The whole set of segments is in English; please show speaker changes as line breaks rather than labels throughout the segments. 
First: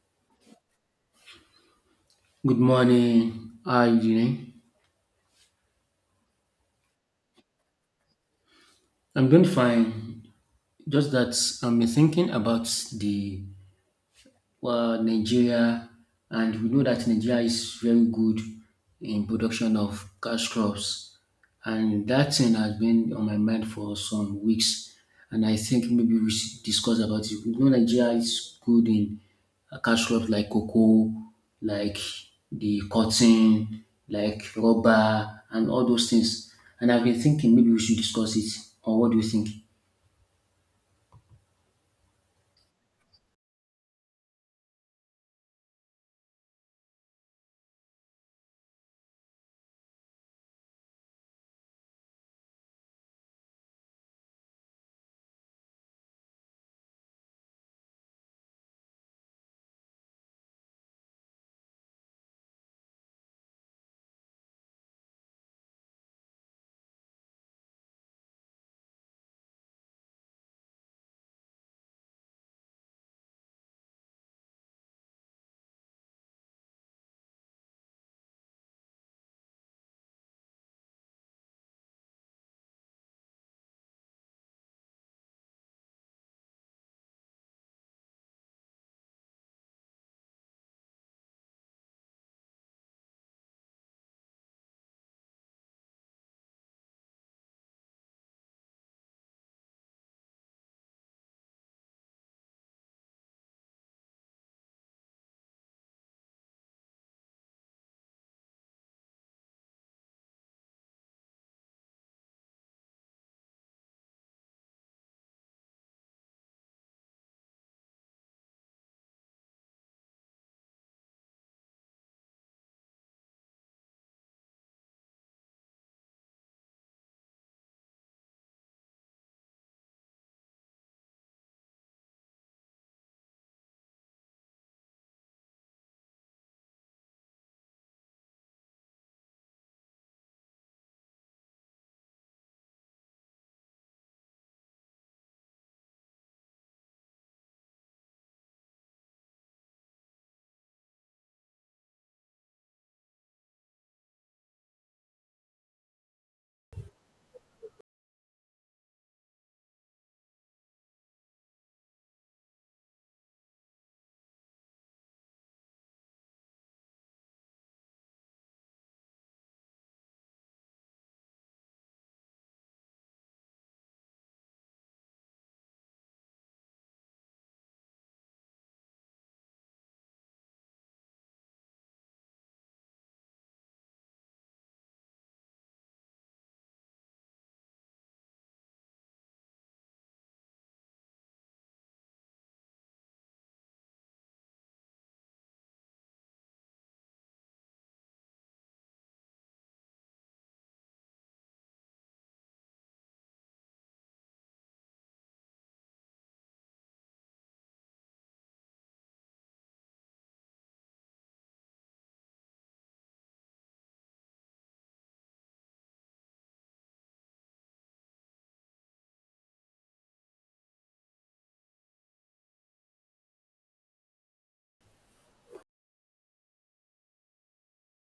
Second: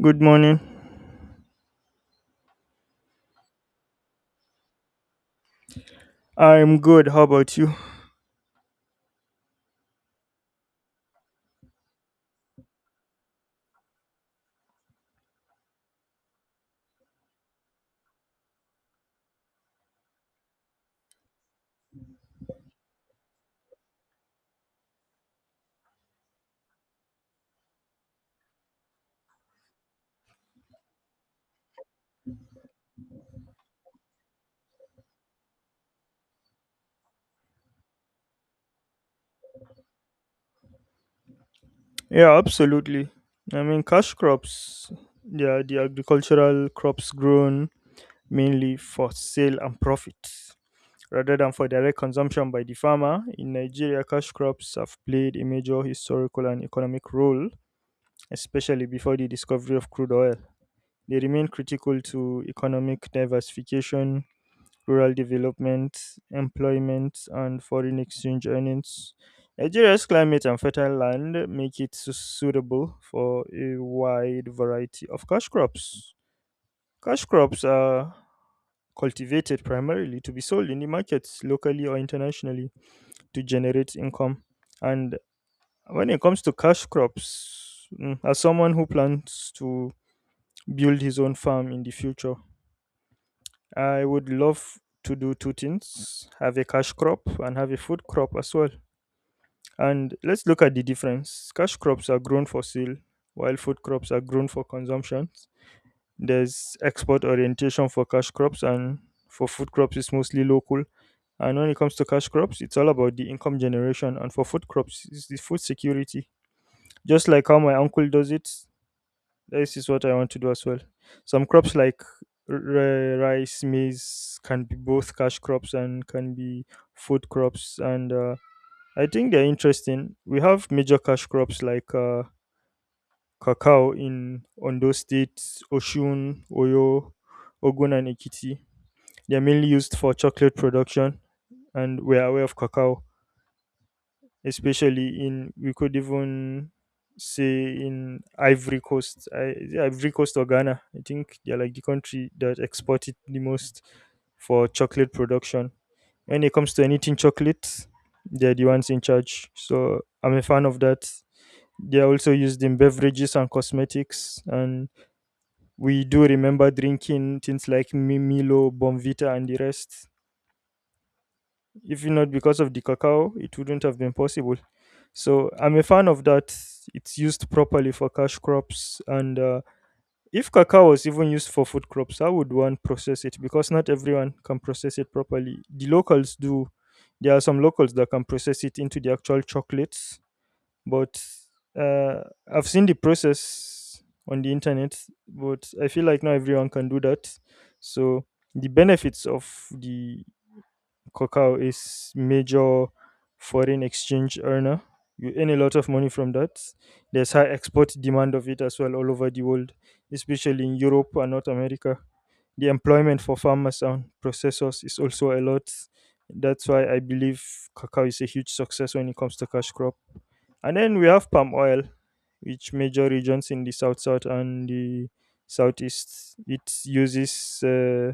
Good morning.
Good morning. How are you doing?
I'm good. How about you?
I'm doing fine. Just that I'm thinking about Nigeria, and we know that Nigeria is very good in production of cash crops, and that thing has been on my mind for some weeks, and I think maybe we should discuss about it. We know Nigeria is good in cash crops like cocoa, like the cotton, like rubber, and all those things. And I've been thinking maybe we should discuss it. Or what do you think?
Yeah, absolutely. I mean, cash crops, they are the agricultural crops grown mainly for sale and profit rather than for direct consumption by the farmer. In Nigeria, cash crops have played a major historical and economic role, especially before the discovery of crude oil. They remain critical to economic diversification, rural development, employment, and foreign exchange earnings. Nigeria's climate and fertile land make it suitable for a wide variety of cash crops. Cash crops are cultivated primarily to be sold in the markets locally or internationally to generate income. And when it comes to cash crops, as someone who plans to build his own farm in the future, I would love to do two things: have a cash crop and have a food crop as well. And let's look at the difference. Cash crops are grown for sale, while food crops are grown for consumption. There's export orientation for cash crops, and for food crops, it's mostly local. And when it comes to cash crops, it's all about the income generation. And for food crops, it's the food security. Just like how my uncle does it, this is what I want to do as well. Some crops like rice, maize can be both cash crops and can be food crops. And I think they're interesting. We have major cash crops like cacao in Ondo State, Oshun, Oyo, Ogun, and Ekiti. They're mainly used for chocolate production, and we're aware of cacao, especially in, we could even say, in Ivory Coast. Is it Ivory Coast or Ghana? I think they're like the country that export it the most for chocolate production. When it comes to anything chocolate, they're the ones in charge. So I'm a fan of that. They're also used in beverages and cosmetics, and we do remember drinking things like Milo, Bonvita, and the rest. If not because of the cacao, it wouldn't have been possible. So I'm a fan of that. It's used properly for cash crops. And if cacao was even used for food crops, how would one process it? Because not everyone can process it properly. The locals do. There are some locals that can process it into the actual chocolates. But uh, I've seen the process on the internet, but I feel like not everyone can do that. So the benefits of the cacao is major foreign exchange earner. You earn a lot of money from that. There's high export demand of it as well all over the world, especially in Europe and North America. The employment for farmers and processors is also a lot. That's why I believe cacao is a huge success when it comes to cash crop. And then we have palm oil, which major regions in the south south and the southeast it uses. Uh,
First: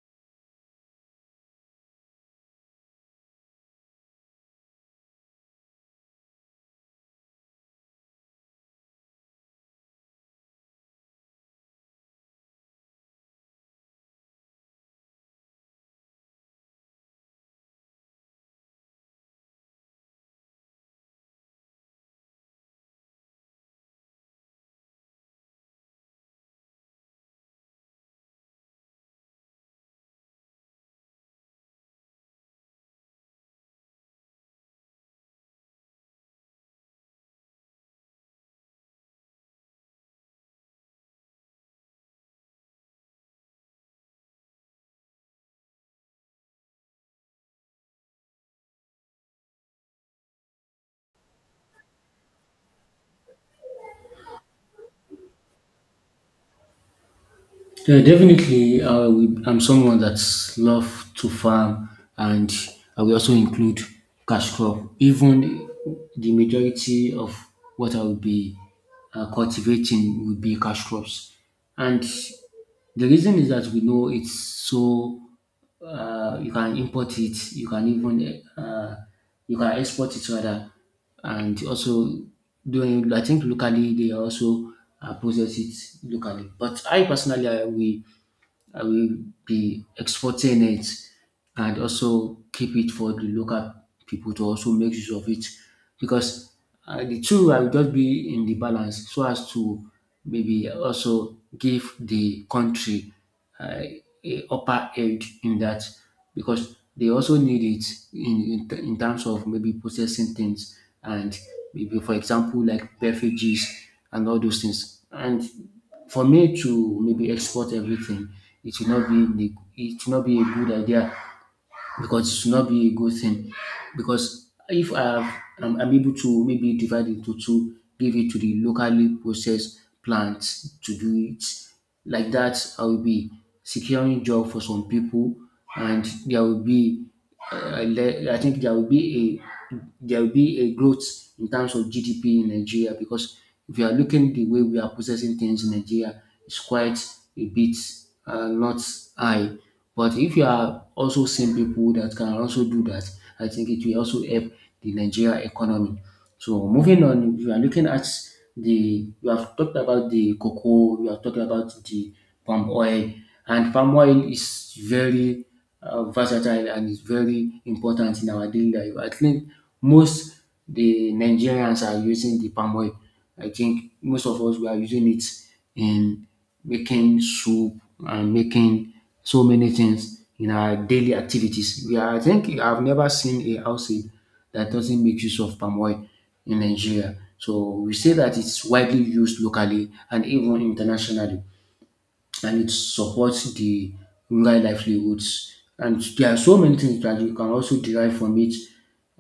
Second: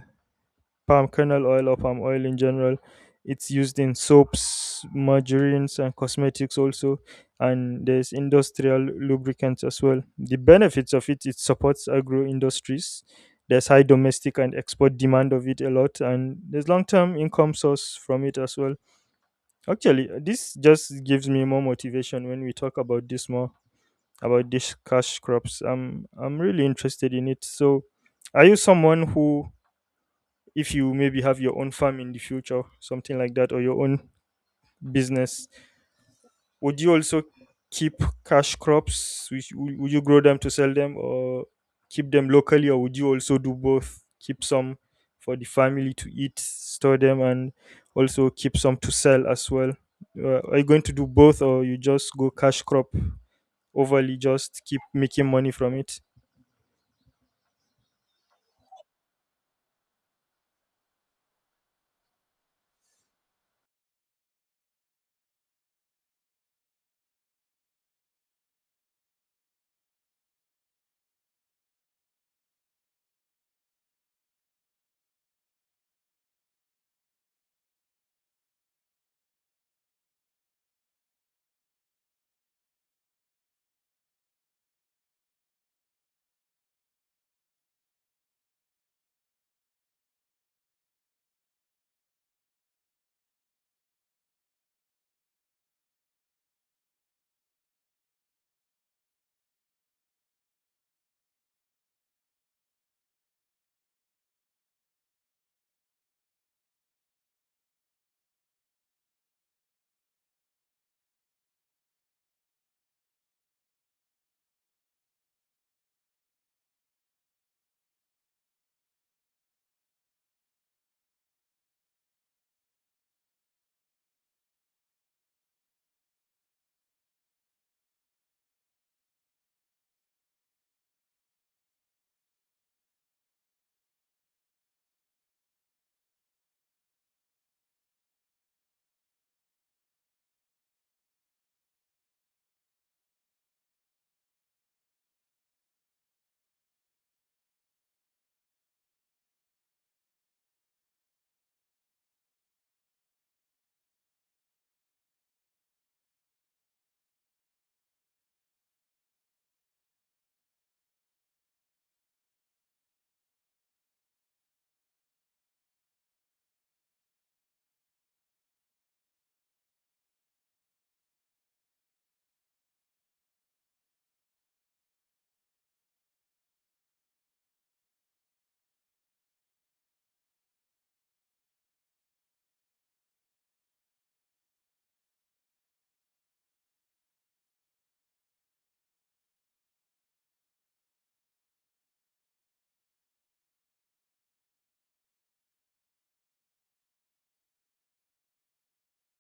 palm kernel oil or palm oil in general. It's used in soaps, margarines, and cosmetics also. And there's industrial lubricants as well. The benefits of it, it supports agro industries. There's high domestic and export demand of it a lot, and there's long term income source from it as well. Actually, this just gives me more motivation when we talk about this more, about this cash crops. I'm really interested in it. So, are you someone who, if you maybe have your own farm in the future, something like that, or your own business, would you also keep cash crops? Would you grow them to sell them or keep them locally, or would you also do both? Keep some for the family to eat, store them, and also keep some to sell as well. Are you going to do both, or you just go cash crop? Overly just keep making money from it.
Yeah, definitely. I'm someone that's love to farm, and I will also include cash crop. Even the majority of what I will be cultivating will be cash crops, and the reason is that we know it's so. You can import it. You can even you can export it rather, and also doing. I think locally they also process it locally. But I personally, I will be exporting it and also keep it for the local people to also make use of it because the two I will just be in the balance so as to maybe also give the country uh, a upper edge in that because they also need it in terms of maybe processing things and maybe for example like beverages and all those things and for me to maybe export everything it should not be it should not be a good idea because it should not be a good thing. Because if I have, I'm able to maybe divide into two, give it to the locally processed plants to do it. Like that, I will be securing job for some people, and there will be, I think there will be a growth in terms of GDP in Nigeria because if you are looking the way we are processing things in Nigeria, it's quite a bit not high. But if you are also seeing people that can also do that, I think it will also help the Nigeria economy. So moving on, we are looking at the we have talked about the cocoa, we have talked about the palm oil, and palm oil is very versatile and is very important in our daily life. I think most the Nigerians are using the palm oil. I think most of us we are using it in making soup and making so many things in our daily activities. I think I've never seen a household that doesn't make use of palm oil in Nigeria. So we say that it's widely used locally and even internationally, and it supports the rural livelihoods. And there are so many things that you can also derive from it.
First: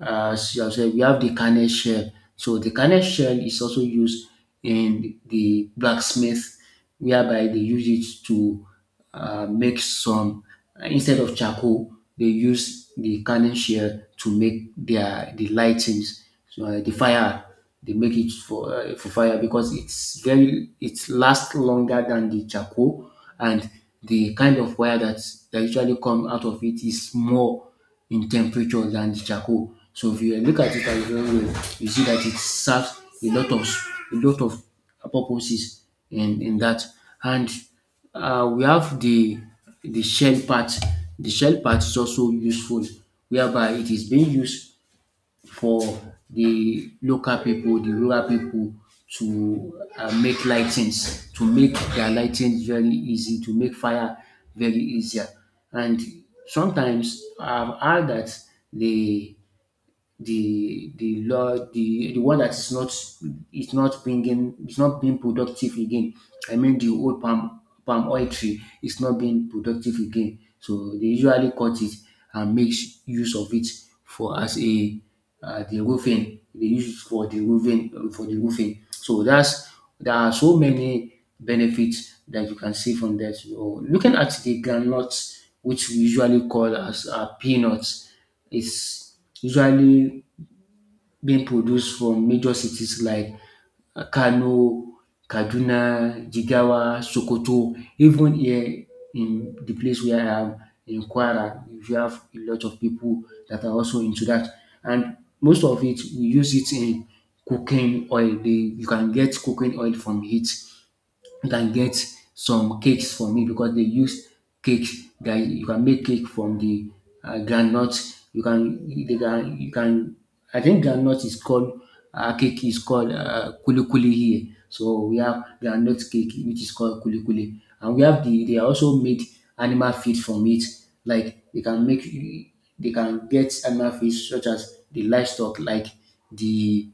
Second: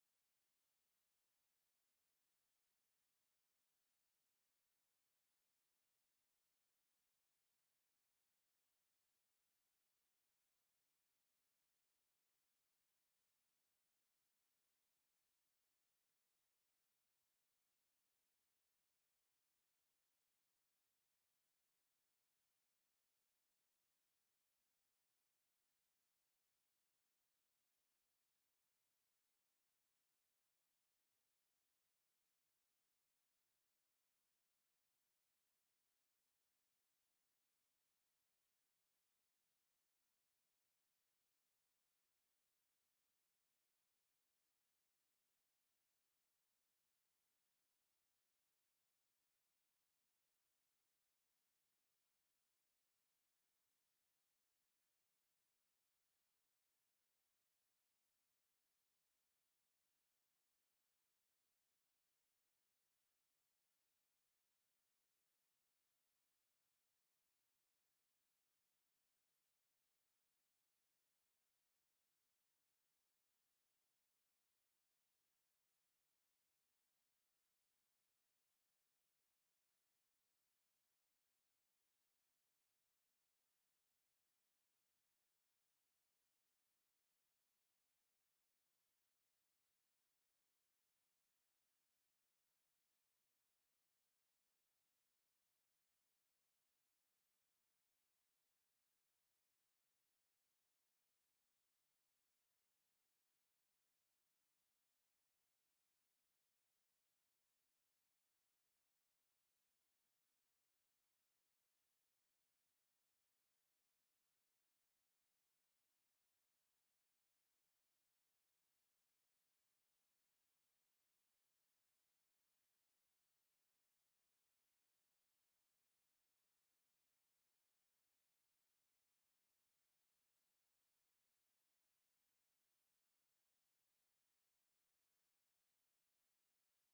As you have said, we have the carnet shell. So the carnet shell is also used in the blacksmith, whereby they use it to make some, instead of charcoal they use the canning shell to make the lightings, so the fire, they make it for fire because it's very, it lasts longer than the charcoal. And the kind of fire that that usually come out of it is more in temperature than the charcoal. So if you look at it as very well, you see that it serves a lot of purposes in that. And we have the shell part. The shell part is also useful, whereby it is being used for the local people, the rural people, to make lightings, to make their lightings very easy, to make fire very easier. And sometimes I've heard that the the law the one that is not, is not bringing, is not being productive again. I mean, the old palm oil tree is not being productive again, so they usually cut it and make use of it for as a the roofing. They use it for the roofing, for the roofing. So that's, there are so many benefits that you can see from that. So looking at the granules, which we usually call as peanuts, is usually being produced from major cities like Kano, Kaduna, Jigawa, Sokoto, even here in the place where I am, in Kwara, we have a lot of people that are also into that. And most of it, we use it in cooking oil. You can get cooking oil from it. You can get some cakes for me because they use cakes that you can make cake from the groundnut. You can. I think groundnut is called kuli kuli here. So we have groundnut cake which is called kuli kuli, and we have they also made animal feed from it. Like they can make, they can get animal feed such as the livestock like the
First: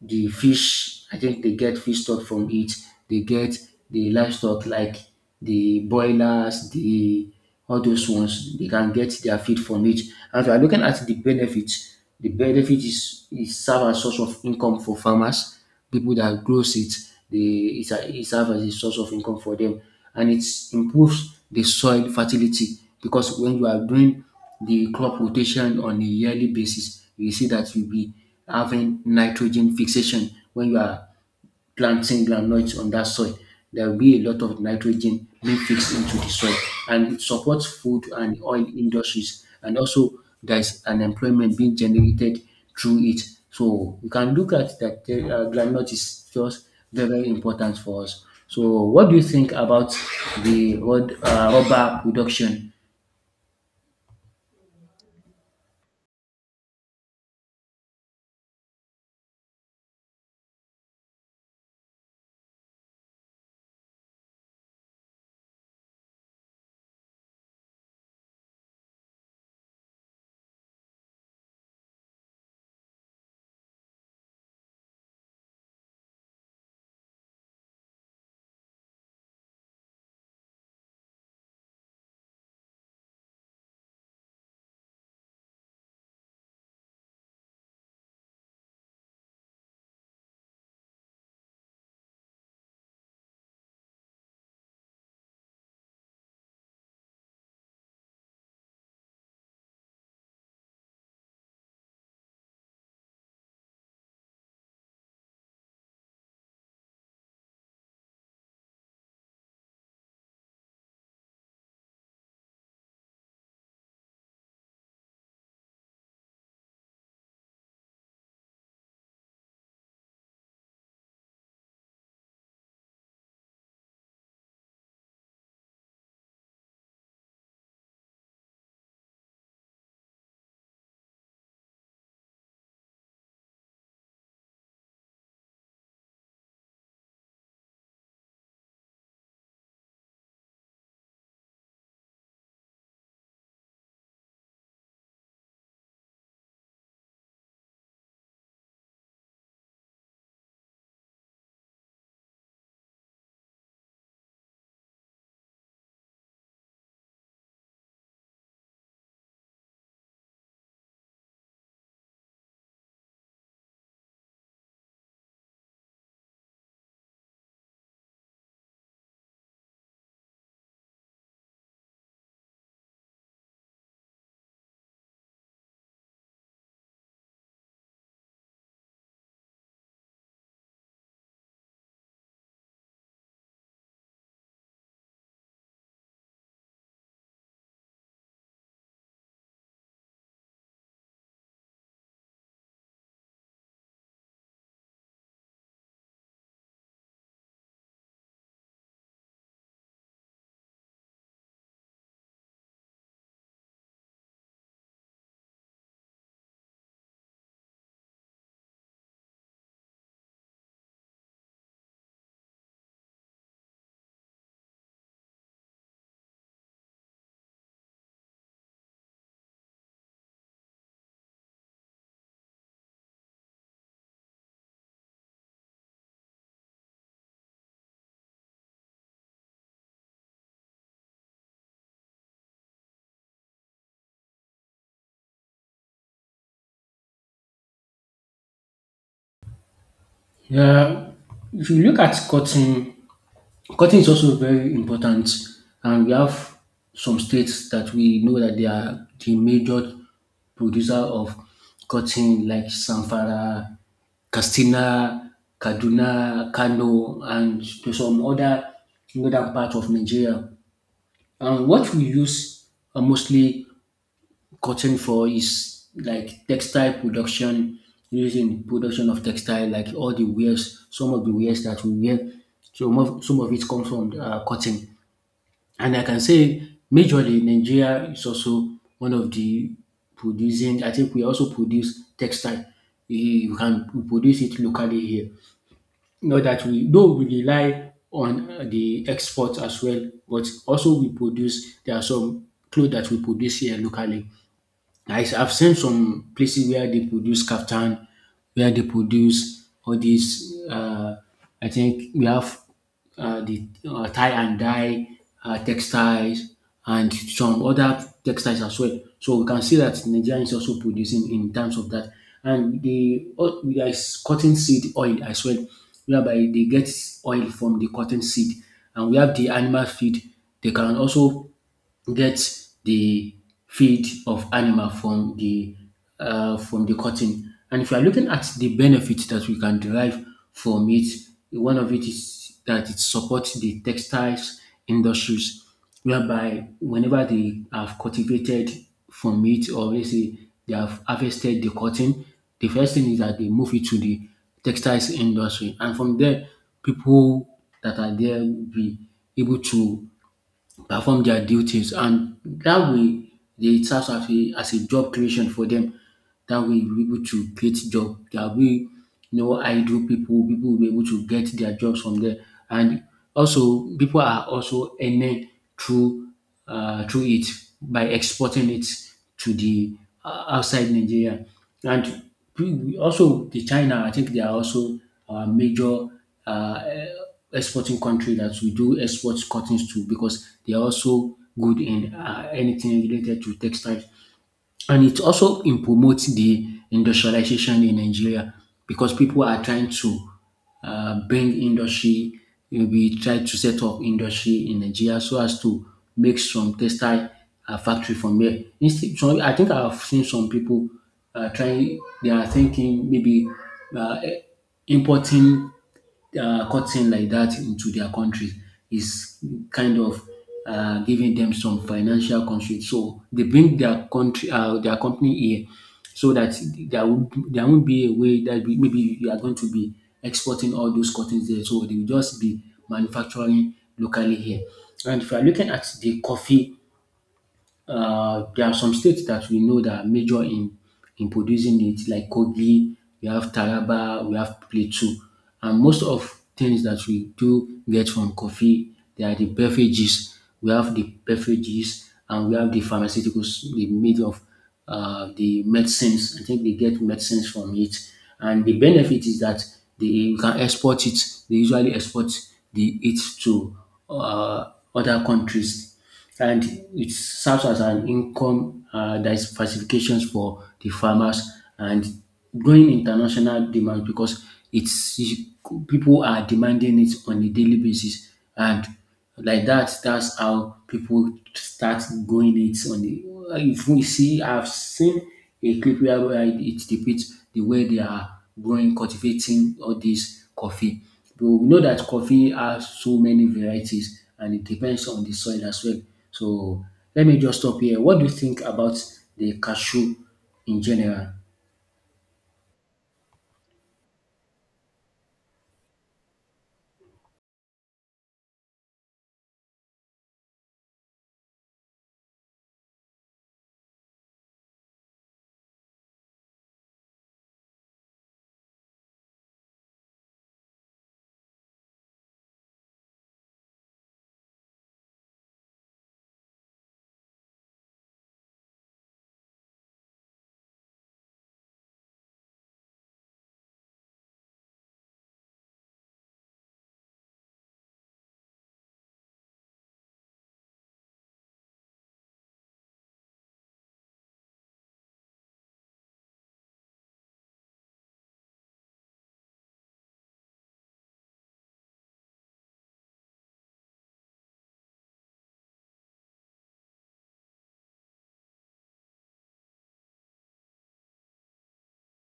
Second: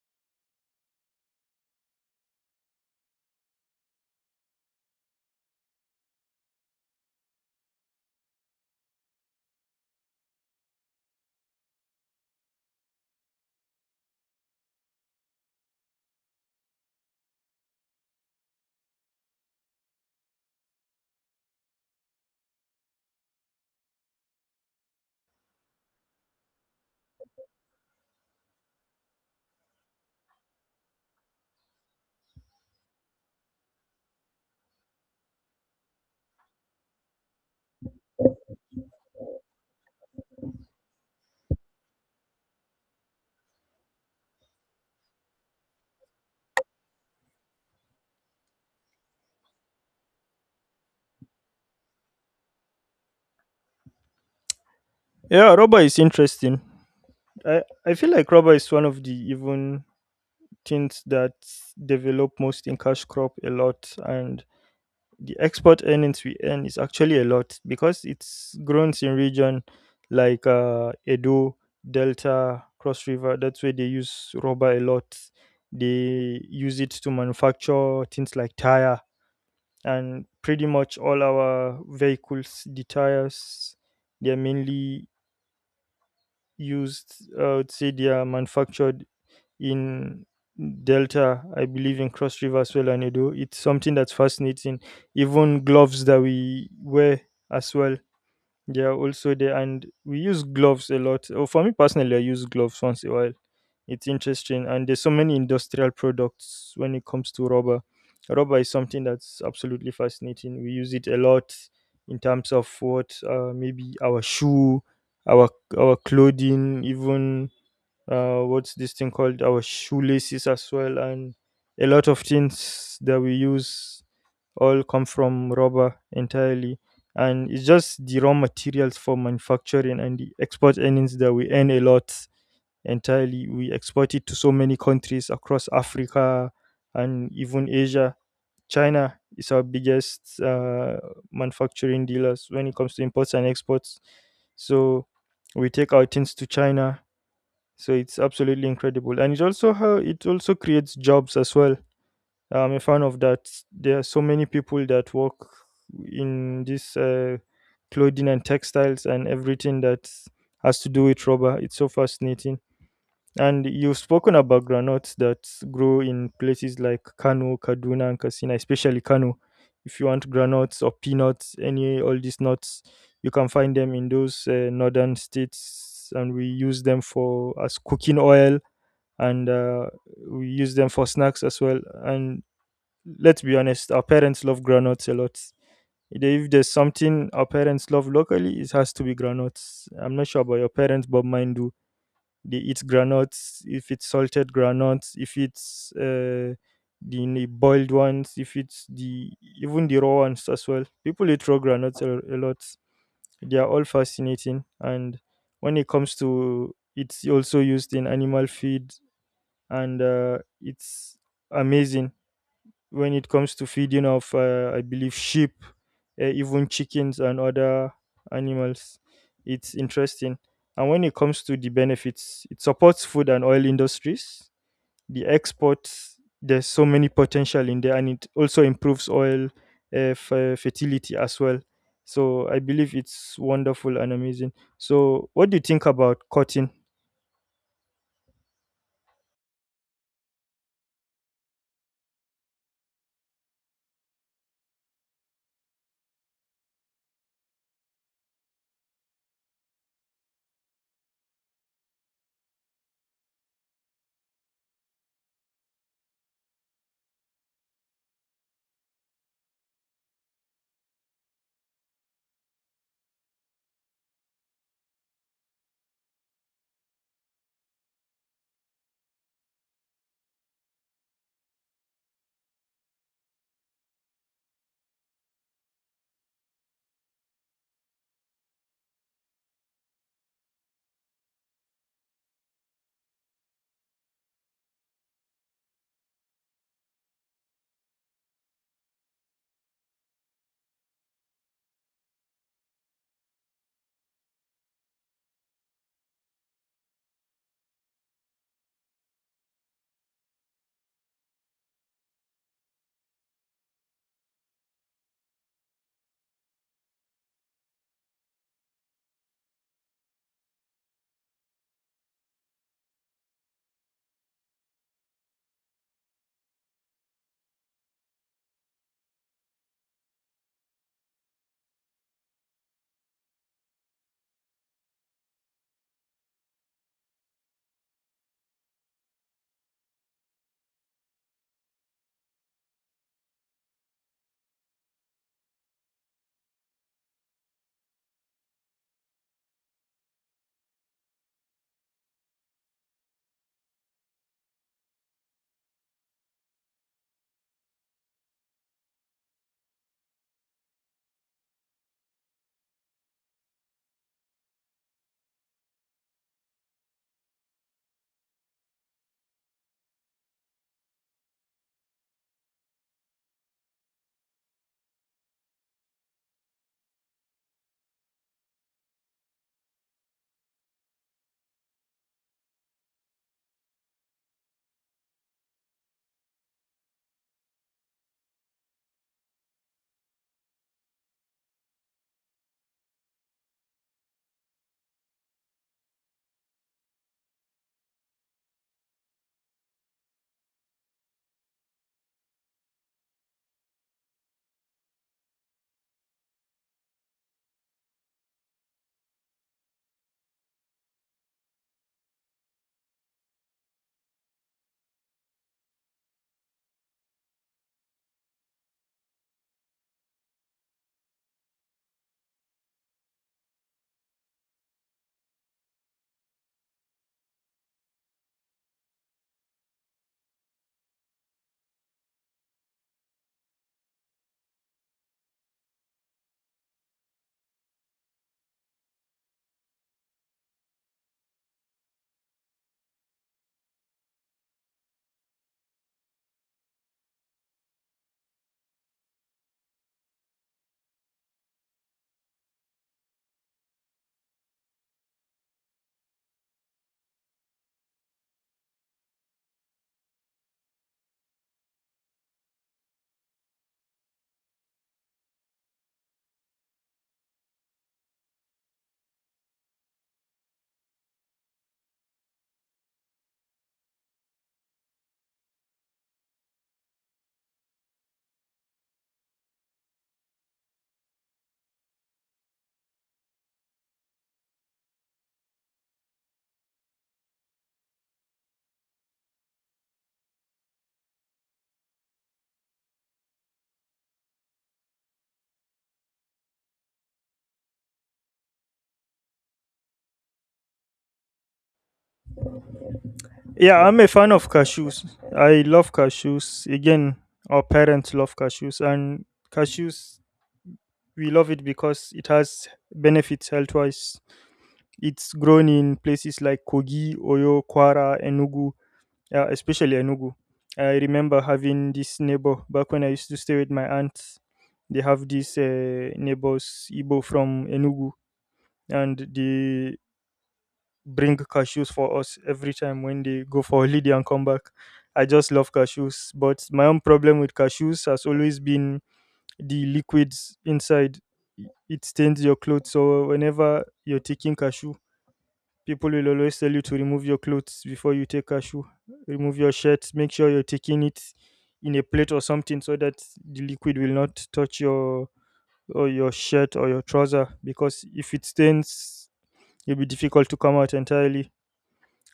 the fish. I think they get fish stock from it. They get the livestock like the broilers, the all those ones. They can get their feed from it. As we are looking at the benefit is it serve as source of income for farmers. People that grows it, they it's a- it serves as a source of income for them, and it improves the soil fertility because when you are doing the crop rotation on a yearly basis, you see that you'll be having nitrogen fixation when you are planting groundnuts on that soil. There will be a lot of nitrogen being fixed into the soil, and it supports food and oil industries, and also there is an employment being generated through it. So we can look at that, groundnut is just very, very important for us. So what do you think about rubber production?
Yeah, rubber is interesting. I feel like rubber is one of the even things that develop most in cash crop a lot, and the export earnings we earn is actually a lot because it's grown in region like Edo, Delta, Cross River. That's where they use rubber a lot. They use it to manufacture things like tire, and pretty much all our vehicles, the tires, they are mainly used. I would say they are manufactured in Delta, I believe in Cross River as well, and Edo. It's something that's fascinating. Even gloves that we wear as well, they are also there, and we use gloves a lot. Oh, for me personally, I use gloves once in a while. It's interesting, and there's so many industrial products when it comes to rubber. Rubber is something that's absolutely fascinating. We use it a lot in terms of what, maybe our shoe, our our clothing, even what's this thing called, our shoelaces as well, and a lot of things that we use all come from rubber entirely. And it's just the raw materials for manufacturing and the export earnings that we earn a lot. Entirely, we export it to so many countries across Africa and even Asia. China is our biggest manufacturing dealers when it comes to imports and exports, so we take our things to China. So it's absolutely incredible, and it also, how it also creates jobs as well. I'm a fan of that. There are so many people that work in this clothing and textiles and everything that has to do with rubber. It's so fascinating. And you've spoken about granuts that grow in places like Kano, Kaduna, and Katsina, especially Kano. If you want granuts or peanuts, any all these nuts, you can find them in those northern states, and we use them for as cooking oil, and we use them for snacks as well. And let's be honest, our parents love granuts a lot. If there's something our parents love locally, it has to be granuts. I'm not sure about your parents, but mine do. They eat granuts. If it's salted granuts, if it's the boiled ones, if it's the even the raw ones as well. People eat raw granuts a lot. They are all fascinating, and when it comes to, it's also used in animal feed, and it's amazing when it comes to feeding of, I believe sheep, even chickens and other animals. It's interesting. And when it comes to the benefits, it supports food and oil industries, the exports, there's so many potential in there, and it also improves oil fertility as well. So I believe it's wonderful and amazing. So what do you think about cotton?
Yeah, if you look at cotton, cotton is also very important, and we have some states that we know that they are the major producer of cotton, like Zamfara, Katsina, Kaduna, Kano, and to some other northern part of Nigeria. And what we use mostly cotton for is like textile production, using production of textile like all the wares, some of the wares that we wear, so some of it comes from cotton. And I can say majorly Nigeria is also one of the producing, I think we also produce textile. We produce it locally here. Not that we, though we rely on the export as well, but also we produce, there are some clothes that we produce here locally. Have seen some places where they produce kaftan, where they produce all these. I think we have the tie and dye textiles and some other textiles as well. So we can see that Nigeria is also producing in terms of that. And there is cotton seed oil as well, whereby they get oil from the cotton seed. And we have the animal feed. They can also get the feed of animal from the cotton. And if you are looking at the benefits that we can derive from it, one of it is that it supports the textiles industries, whereby whenever they have cultivated from it, or let's say they have harvested the cotton, the first thing is that they move it to the textiles industry, and from there, people that are there will be able to perform their duties, and that way they it serves as a job creation for them. That way you'll be able to create job. There will be no idle people. People will be able to get their jobs from there, and also people are also earning through it by exporting it to the outside Nigeria. And we also the China, I think they are also our major uh, exporting country that we do export cottons to, because they are also good in anything related to textile, and it's also in promoting the industrialization in Nigeria because people are trying to bring industry. We try to set up industry in Nigeria so as to make some textile factory from there. Instead, so I think I've seen some people trying. They are thinking maybe uh, importing cutting like that into their country is kind of giving them some financial constraints. So they bring their country, their company here, so that there won't be a way that we, maybe you are going to be exporting all those cottons there. So they will just be manufacturing locally here. And if you are looking at the coffee, there are some states that we know that are major in producing it, like Kogi, we have Taraba, we have Plateau, and most of things that we do get from coffee, they are the beverages. We have the beverages, and we have the pharmaceuticals, the made of the medicines. I think they get medicines from it, and the benefit is that they you can export it. They usually export the it to uh, other countries and it serves as an income diversification for the farmers and growing international demand because it's people are demanding it on a daily basis and like that that's how people start going it on the if we see I've seen a clip where it depicts the way they are growing cultivating all this coffee, but we know that coffee has so many varieties and it depends on the soil as well. So let me just stop here. What do you think about the cashew in general?
Yeah, I'm a fan of cashews. I love cashews. Again, our parents love cashews, and cashews, we love it because it has benefits health wise. It's grown in places like Kogi, Oyo, Kwara, Enugu, especially Enugu. I remember having this neighbor back when I used to stay with my aunt. They have these neighbors, Igbo from Enugu, and they bring cashews for us every time when they go for holiday and come back. I just love cashews, but my own problem with cashews has always been the liquids inside. It stains your clothes, so whenever you're taking cashew, people will always tell you to remove your clothes before you take cashew. Remove your shirt. Make sure you're taking it in a plate or something so that the liquid will not touch your, or your shirt or your trouser, because if it stains, it'll be difficult to come out entirely.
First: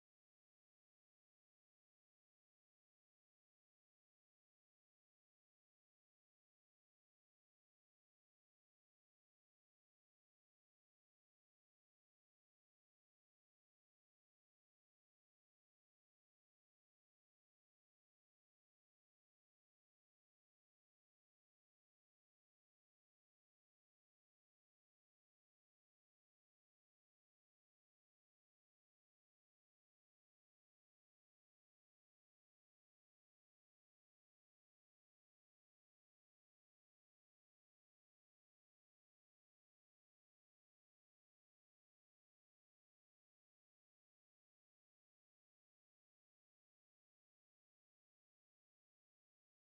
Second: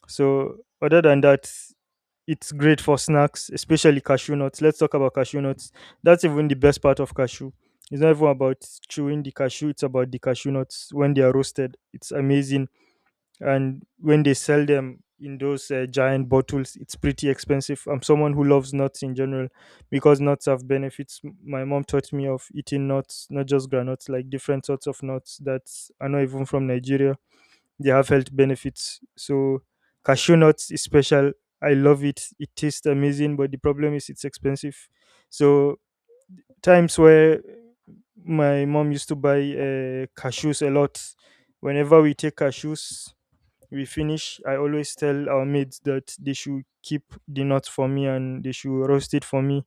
So other than that, it's great for snacks, especially cashew nuts. Let's talk about cashew nuts. That's even the best part of cashew. It's not even about chewing the cashew, it's about the cashew nuts when they are roasted. It's amazing. And when they sell them in those giant bottles, it's pretty expensive. I'm someone who loves nuts in general because nuts have benefits. My mom taught me of eating nuts, not just granuts, like different sorts of nuts that are not even from Nigeria, they have health benefits. So cashew nuts is special. I love it. It tastes amazing, but the problem is it's expensive. So times where my mom used to buy cashews a lot. Whenever we take cashews, we finish. I always tell our maids that they should keep the nuts for me, and they should roast it for me,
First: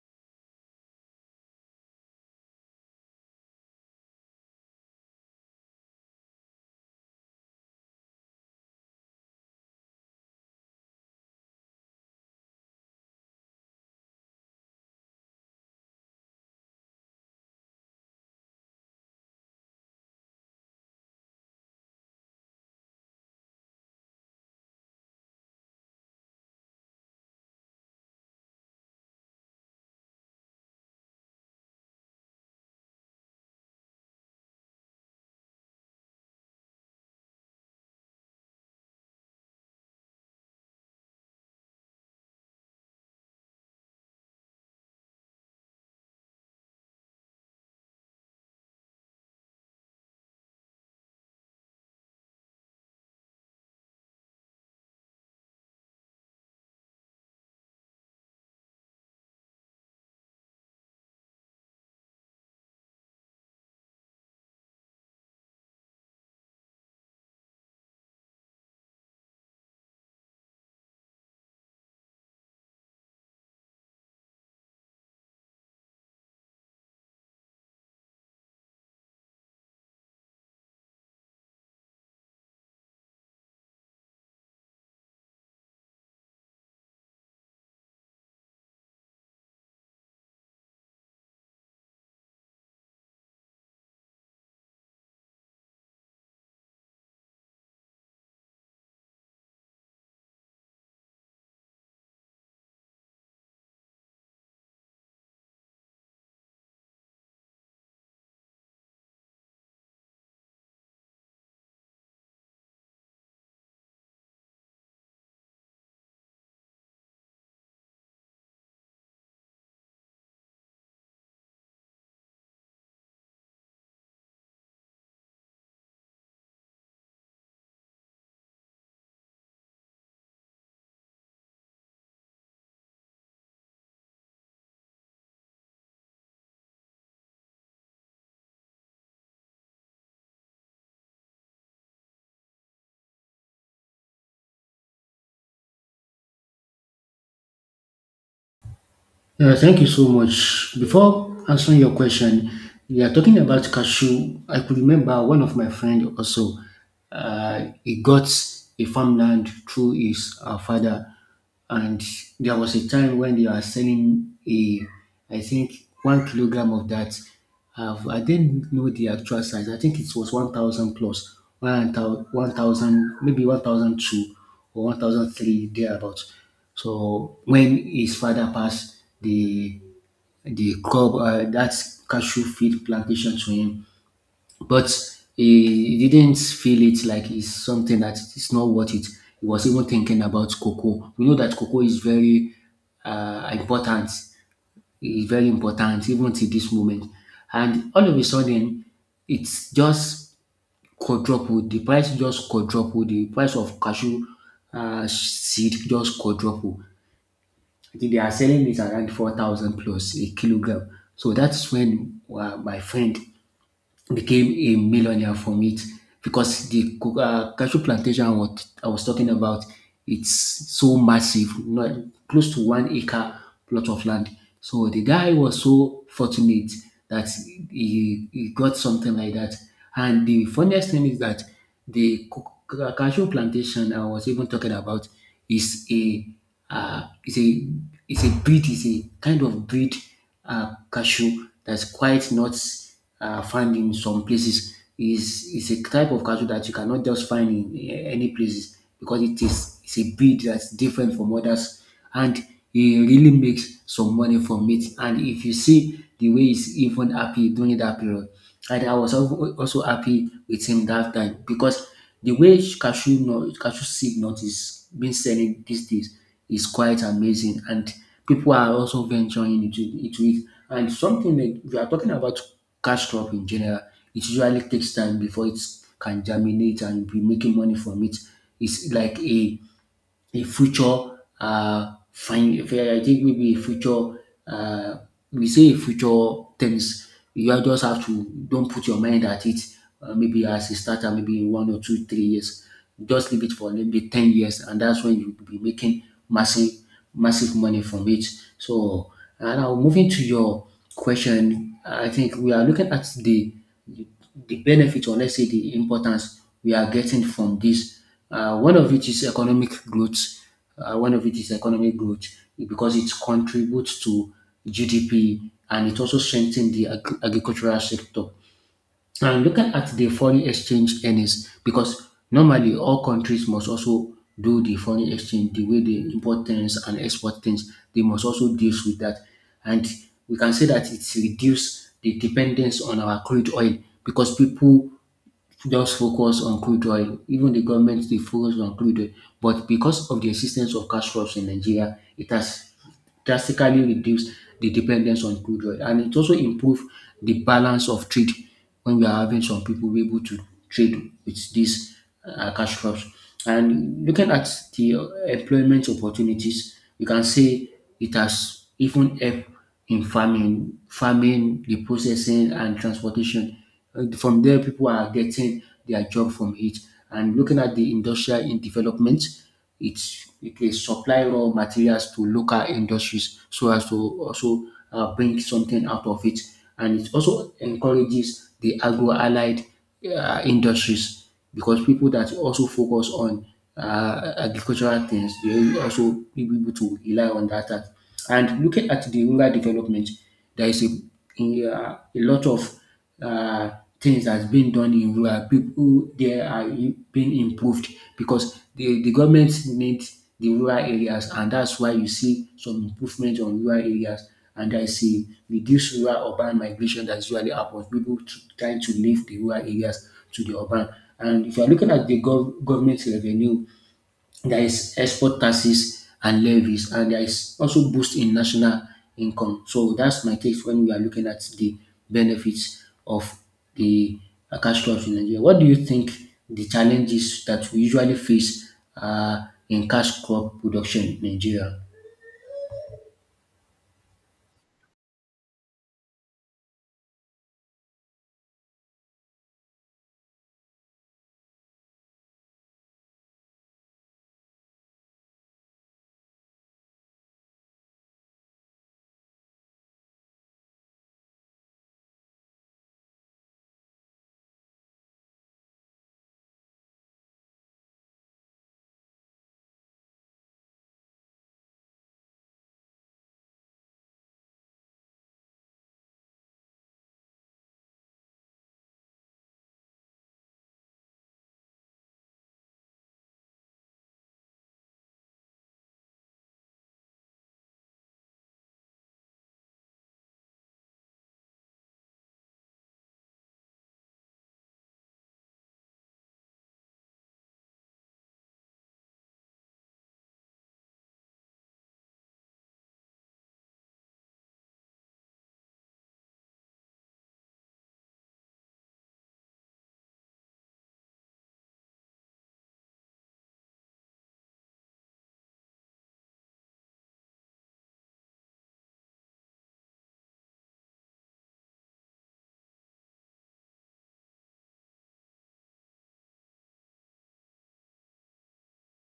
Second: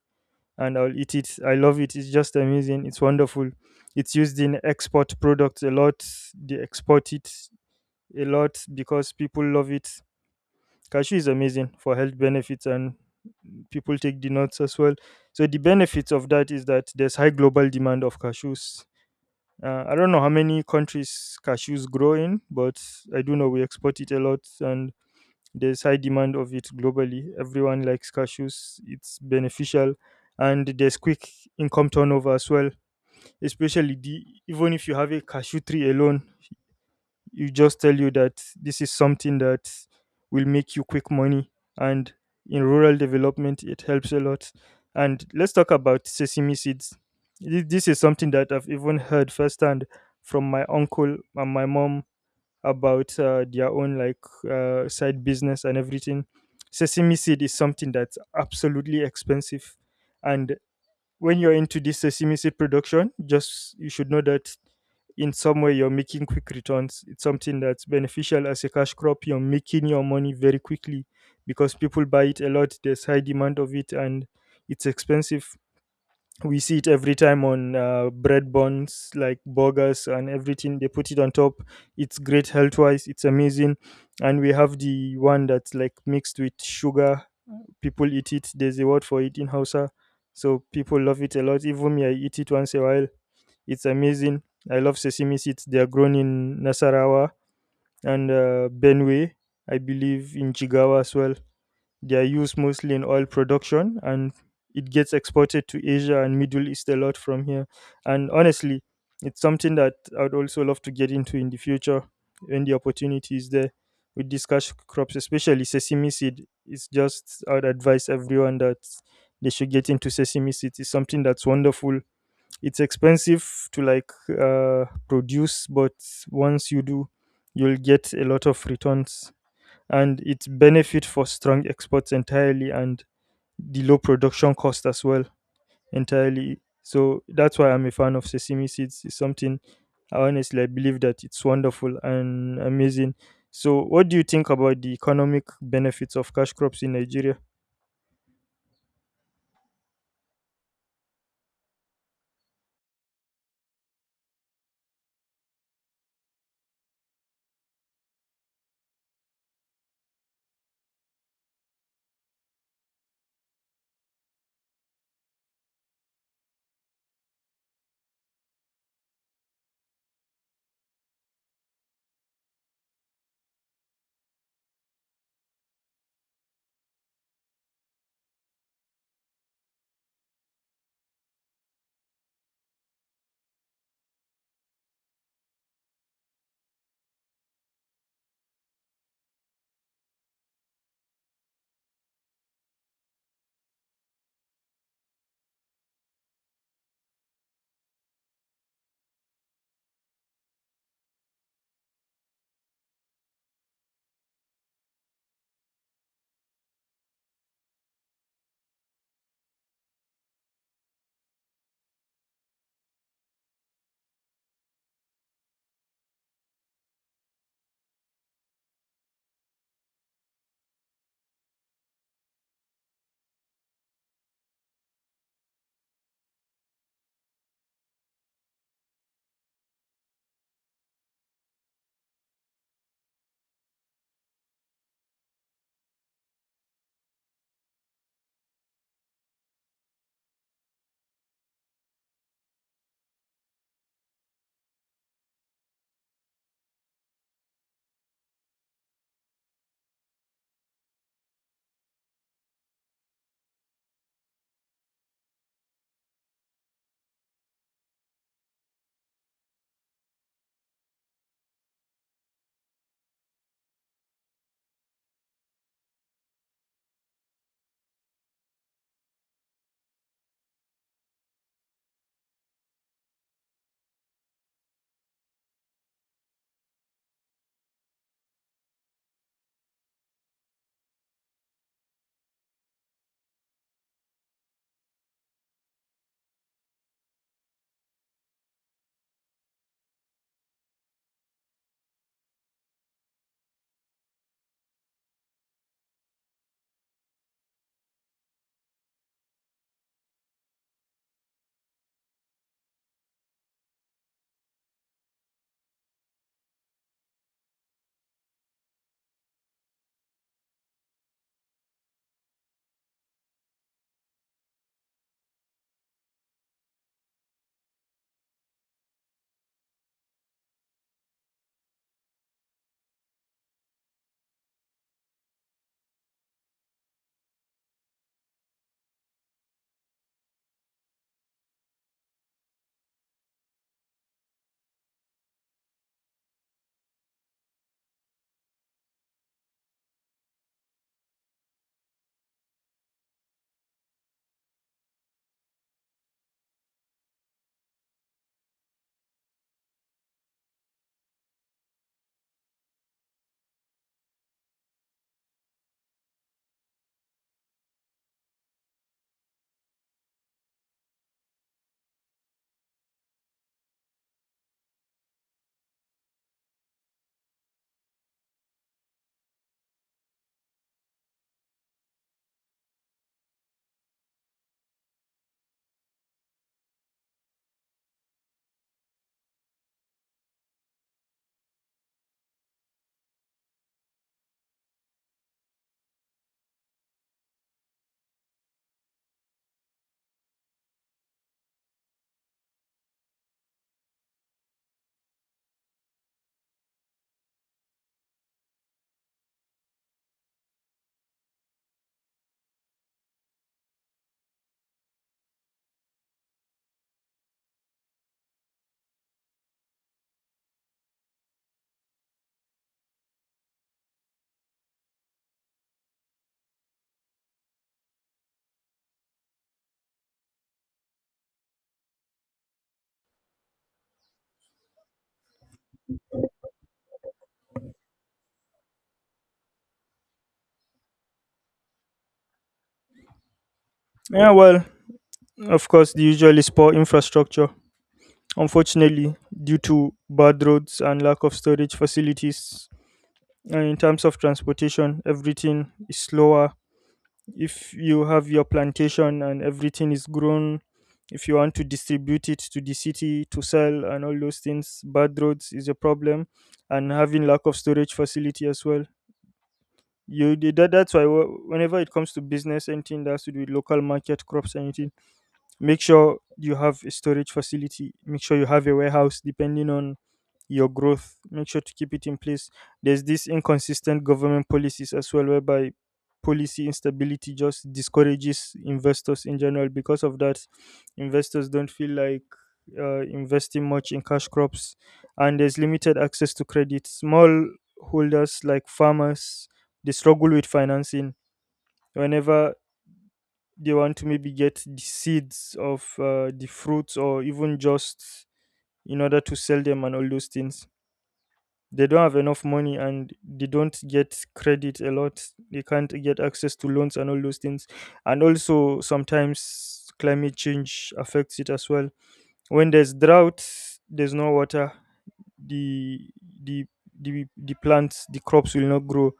and I'll eat it. I love it. It's just amazing. It's wonderful. It's used in export products a lot. They export it a lot because people love it. Cashew is amazing for health benefits, and people take the nuts as well. So the benefits of that is that there's high global demand of cashews. I don't know how many countries cashews grow in, but I do know we export it a lot, and there's high demand of it globally. Everyone likes cashews; it's beneficial, and there's quick income turnover as well. Especially the even if you have a cashew tree alone, you just tell you that this is something that will make you quick money and in rural development it helps a lot. And let's talk about sesame seeds. This is something that I've even heard firsthand from my uncle and my mom about their own, like side business and everything. Sesame seed is something that's absolutely expensive, and when you're into this sesame seed production, just you should know that in some way you're making quick returns. It's something that's beneficial as a cash crop. You're making your money very quickly because people buy it a lot. There's high demand of it, and it's expensive. We see it every time on bread buns, like burgers and everything. They put it on top. It's great health wise. It's amazing. And we have the one that's like mixed with sugar, people eat it. There's a word for it in Hausa. So people love it a lot. Even me, I eat it once a while. It's amazing. I love sesame seeds. They are grown in Nasarawa and Benue, I believe, in Jigawa as well. They are used mostly in oil production, and it gets exported to Asia and Middle East a lot from here. And honestly, it's something that I would also love to get into in the future when the opportunity is there with these cash crops, especially sesame seed. It's just I would advise everyone that they should get into sesame seed. It's something that's wonderful. It's expensive to, like, produce, but once you do, you'll get a lot of returns, and its benefit for strong exports entirely, and the low production cost as well entirely. So that's why I'm a fan of sesame seeds. It's something I honestly I believe that it's wonderful and amazing. So what do you think about the economic benefits of cash crops in Nigeria?
Thank you so much. Before answering your question, we are talking about cashew. I could remember one of my friend also. He got a farmland through his father, and there was a time when they were selling a, I think 1 kilogram of that. I didn't know the actual size. I think it was 1,000 plus 1,000, maybe one thousand two or one thousand three thereabouts. So when his father passed, the crop that cashew field plantation to him, but he didn't feel it like it's something that it's not worth it. He was even thinking about cocoa. We know that cocoa is very important. It's very important even to this moment. And all of a sudden, it's just quadrupled. The price just quadrupled. The price of cashew seed just quadrupled. I think they are selling it around 4,000 plus a kilogram. So that's when my friend became a millionaire from it because the cashew plantation I was talking about, it's so massive, not close to 1 acre plot of land. So the guy was so fortunate that he got something like that. And the funniest thing is that the cashew plantation I was even talking about is a uh, is a is a breed, is a kind of breed cashew that's quite not find in some places. Is a type of cattle that you cannot just find in any places because it's a breed that's different from others. And he really makes some money from it, and if you see the way he's even happy during that period. And I was also happy with him that time because the way cashew nut, cashew seed nut is being selling these days is quite amazing, and people are also venturing into it. And something like we are talking about cash crop in general, it usually takes time before it can germinate and be making money from it. It's like a future find. I think maybe a future uh, we say a future things. You are just have to don't put your mind at it. Maybe as a starter, maybe in one or two, 3 years, just leave it for maybe 10 years, and that's when you will be making massive, massive money from it. So now moving to your question, I think we are looking at the benefit or let's say the importance we are getting from this. One of it is economic growth. One of it is economic growth because it contributes to GDP and it also strengthens the agricultural sector. And looking at the foreign exchange earnings, because normally all countries must also do the foreign exchange, the way they import things and export things, they must also deal with that. And we can say that it's reduced the dependence on our crude oil because people just focus on crude oil. Even the government they focus on crude oil, but because of the existence of cash crops in Nigeria, it has drastically reduce the dependence on crude oil, and it also improve the balance of trade when we are having some people be able to trade with these cash crops. And looking at the employment opportunities, you can say it has even helped in farming, the processing and transportation. From there, people are getting their job from it. And looking at the industrial in development, it will supply raw materials to local industries so as to also bring something out of it. And it also encourages the agro allied industries because people that also focus on agricultural things, they will also be able to rely on that. And looking at the rural development, there is a lot of uh, things that's been done in rural people there are being improved because the government needs the rural areas, and that's why you see some improvement on rural areas. And I see reduced rural urban migration that usually happens, people to, trying to leave the rural areas to the urban. And if you are looking at the government revenue, there is export taxes and levies, and there is also boost in national income. So that's my take when we are looking at the benefits of the cash crops in Nigeria. What do you think the challenges that we usually face in cash crop production in Nigeria?
Yeah, well, of course, the usual is poor infrastructure. Unfortunately, due to bad roads and lack of storage facilities, and in terms of transportation, everything is slower. If you have your plantation and everything is grown, if you want to distribute it to the city to sell and all those things, bad roads is a problem, and having lack of storage facility as well. You that's why whenever it comes to business, anything that has to do with local market crops, anything, make sure you have a storage facility. Make sure you have a warehouse depending on your growth. Make sure to keep it in place. There's this inconsistent government policies as well, whereby policy instability just discourages investors in general. Because of that, investors don't feel like investing much in cash crops, and there's limited access to credit. Small holders like farmers, they struggle with financing whenever they want to maybe get the seeds of the fruits or even just in order to sell them and all those things. They don't have enough money, and they don't get credit a lot. They can't get access to loans and all those things. And also, sometimes climate change affects it as well. When there's drought, there's no water. The the the plants, the crops will not grow,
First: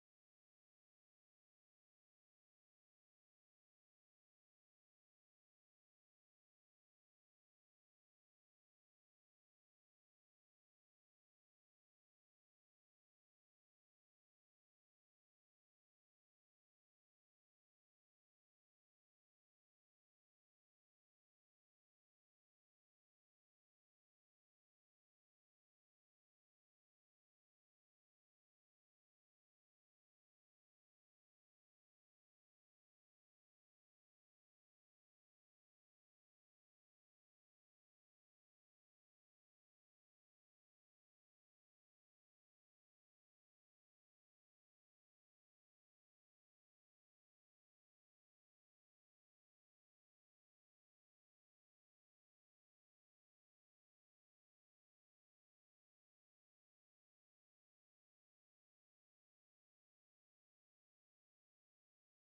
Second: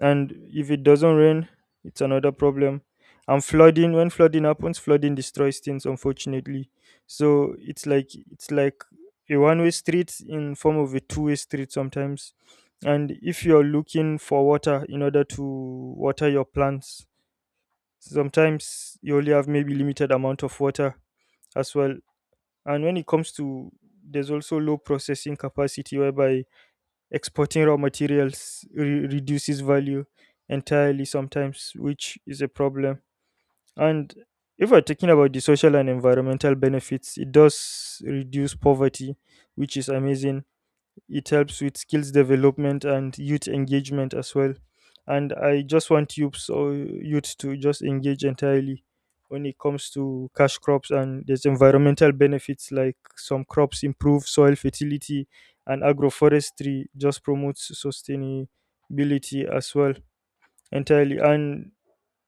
and if it doesn't rain, it's another problem. And flooding, when flooding happens, flooding destroys things, unfortunately. So it's like a one way street in form of a two-way street sometimes. And if you're looking for water in order to water your plants, sometimes you only have maybe limited amount of water as well. And when it comes to, there's also low processing capacity, whereby exporting raw materials reduces value entirely sometimes, which is a problem. And if we're talking about the social and environmental benefits, it does reduce poverty, which is amazing. It helps with skills development and youth engagement as well. And I just want youths or youth to just engage entirely when it comes to cash crops, and there's environmental benefits like some crops improve soil fertility, and agroforestry just promotes sustainability as well entirely. And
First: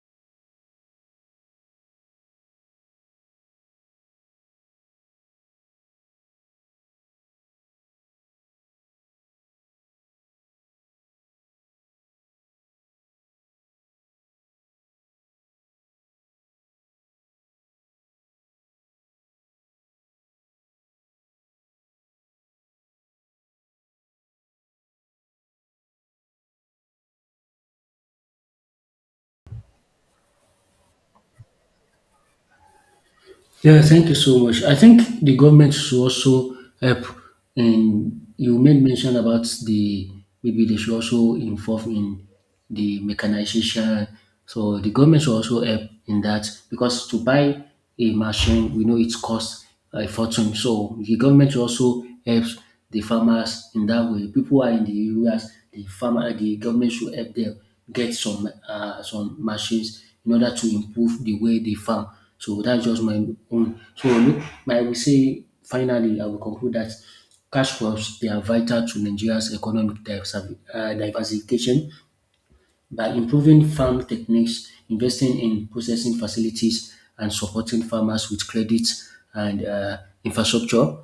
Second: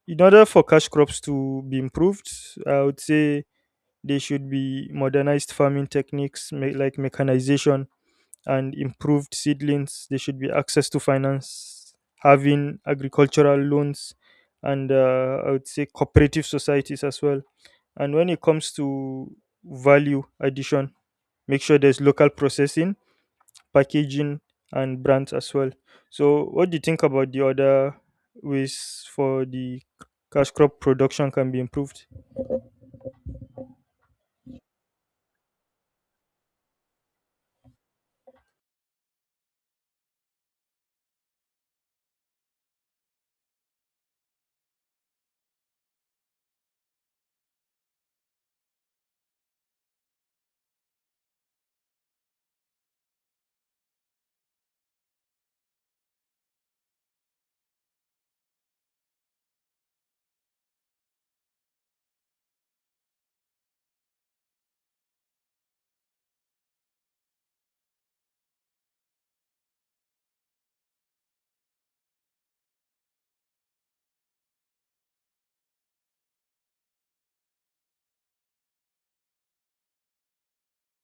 in order for cash crops to be improved, I would say they should be modernized farming techniques, like mechanization and improved seedlings. There should be access to finance, having agricultural loans, and I would say cooperative societies as well. And when it comes to value addition, make sure there's local processing, packaging, and brands as well. So, what do you think about the other ways for the cash crop production can be improved?
Yeah, thank you so much. I think the government should also help. And you made mention about the maybe they should also involve in the mechanization. So the government should also help in that because to buy a machine, we know it costs fortune. So the government also helps the farmers in that way. People are in the areas, the farmer, the government should help them get some machines in order to improve the way they farm. So that's just my own. So look, I will say finally, I will conclude that cash crops they are vital to Nigeria's economic diversification by improving farm techniques, investing in processing facilities, and supporting farmers with credit and infrastructure,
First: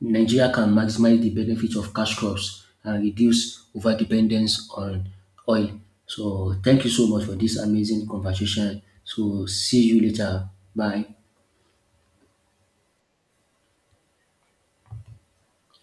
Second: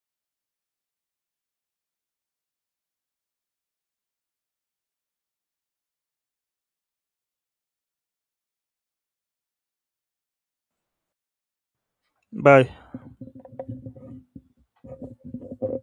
Nigeria can maximize the benefits of cash crops and reduce overdependence on oil. So, thank you so much for this amazing conversation. So, see you later. Bye.
Bye.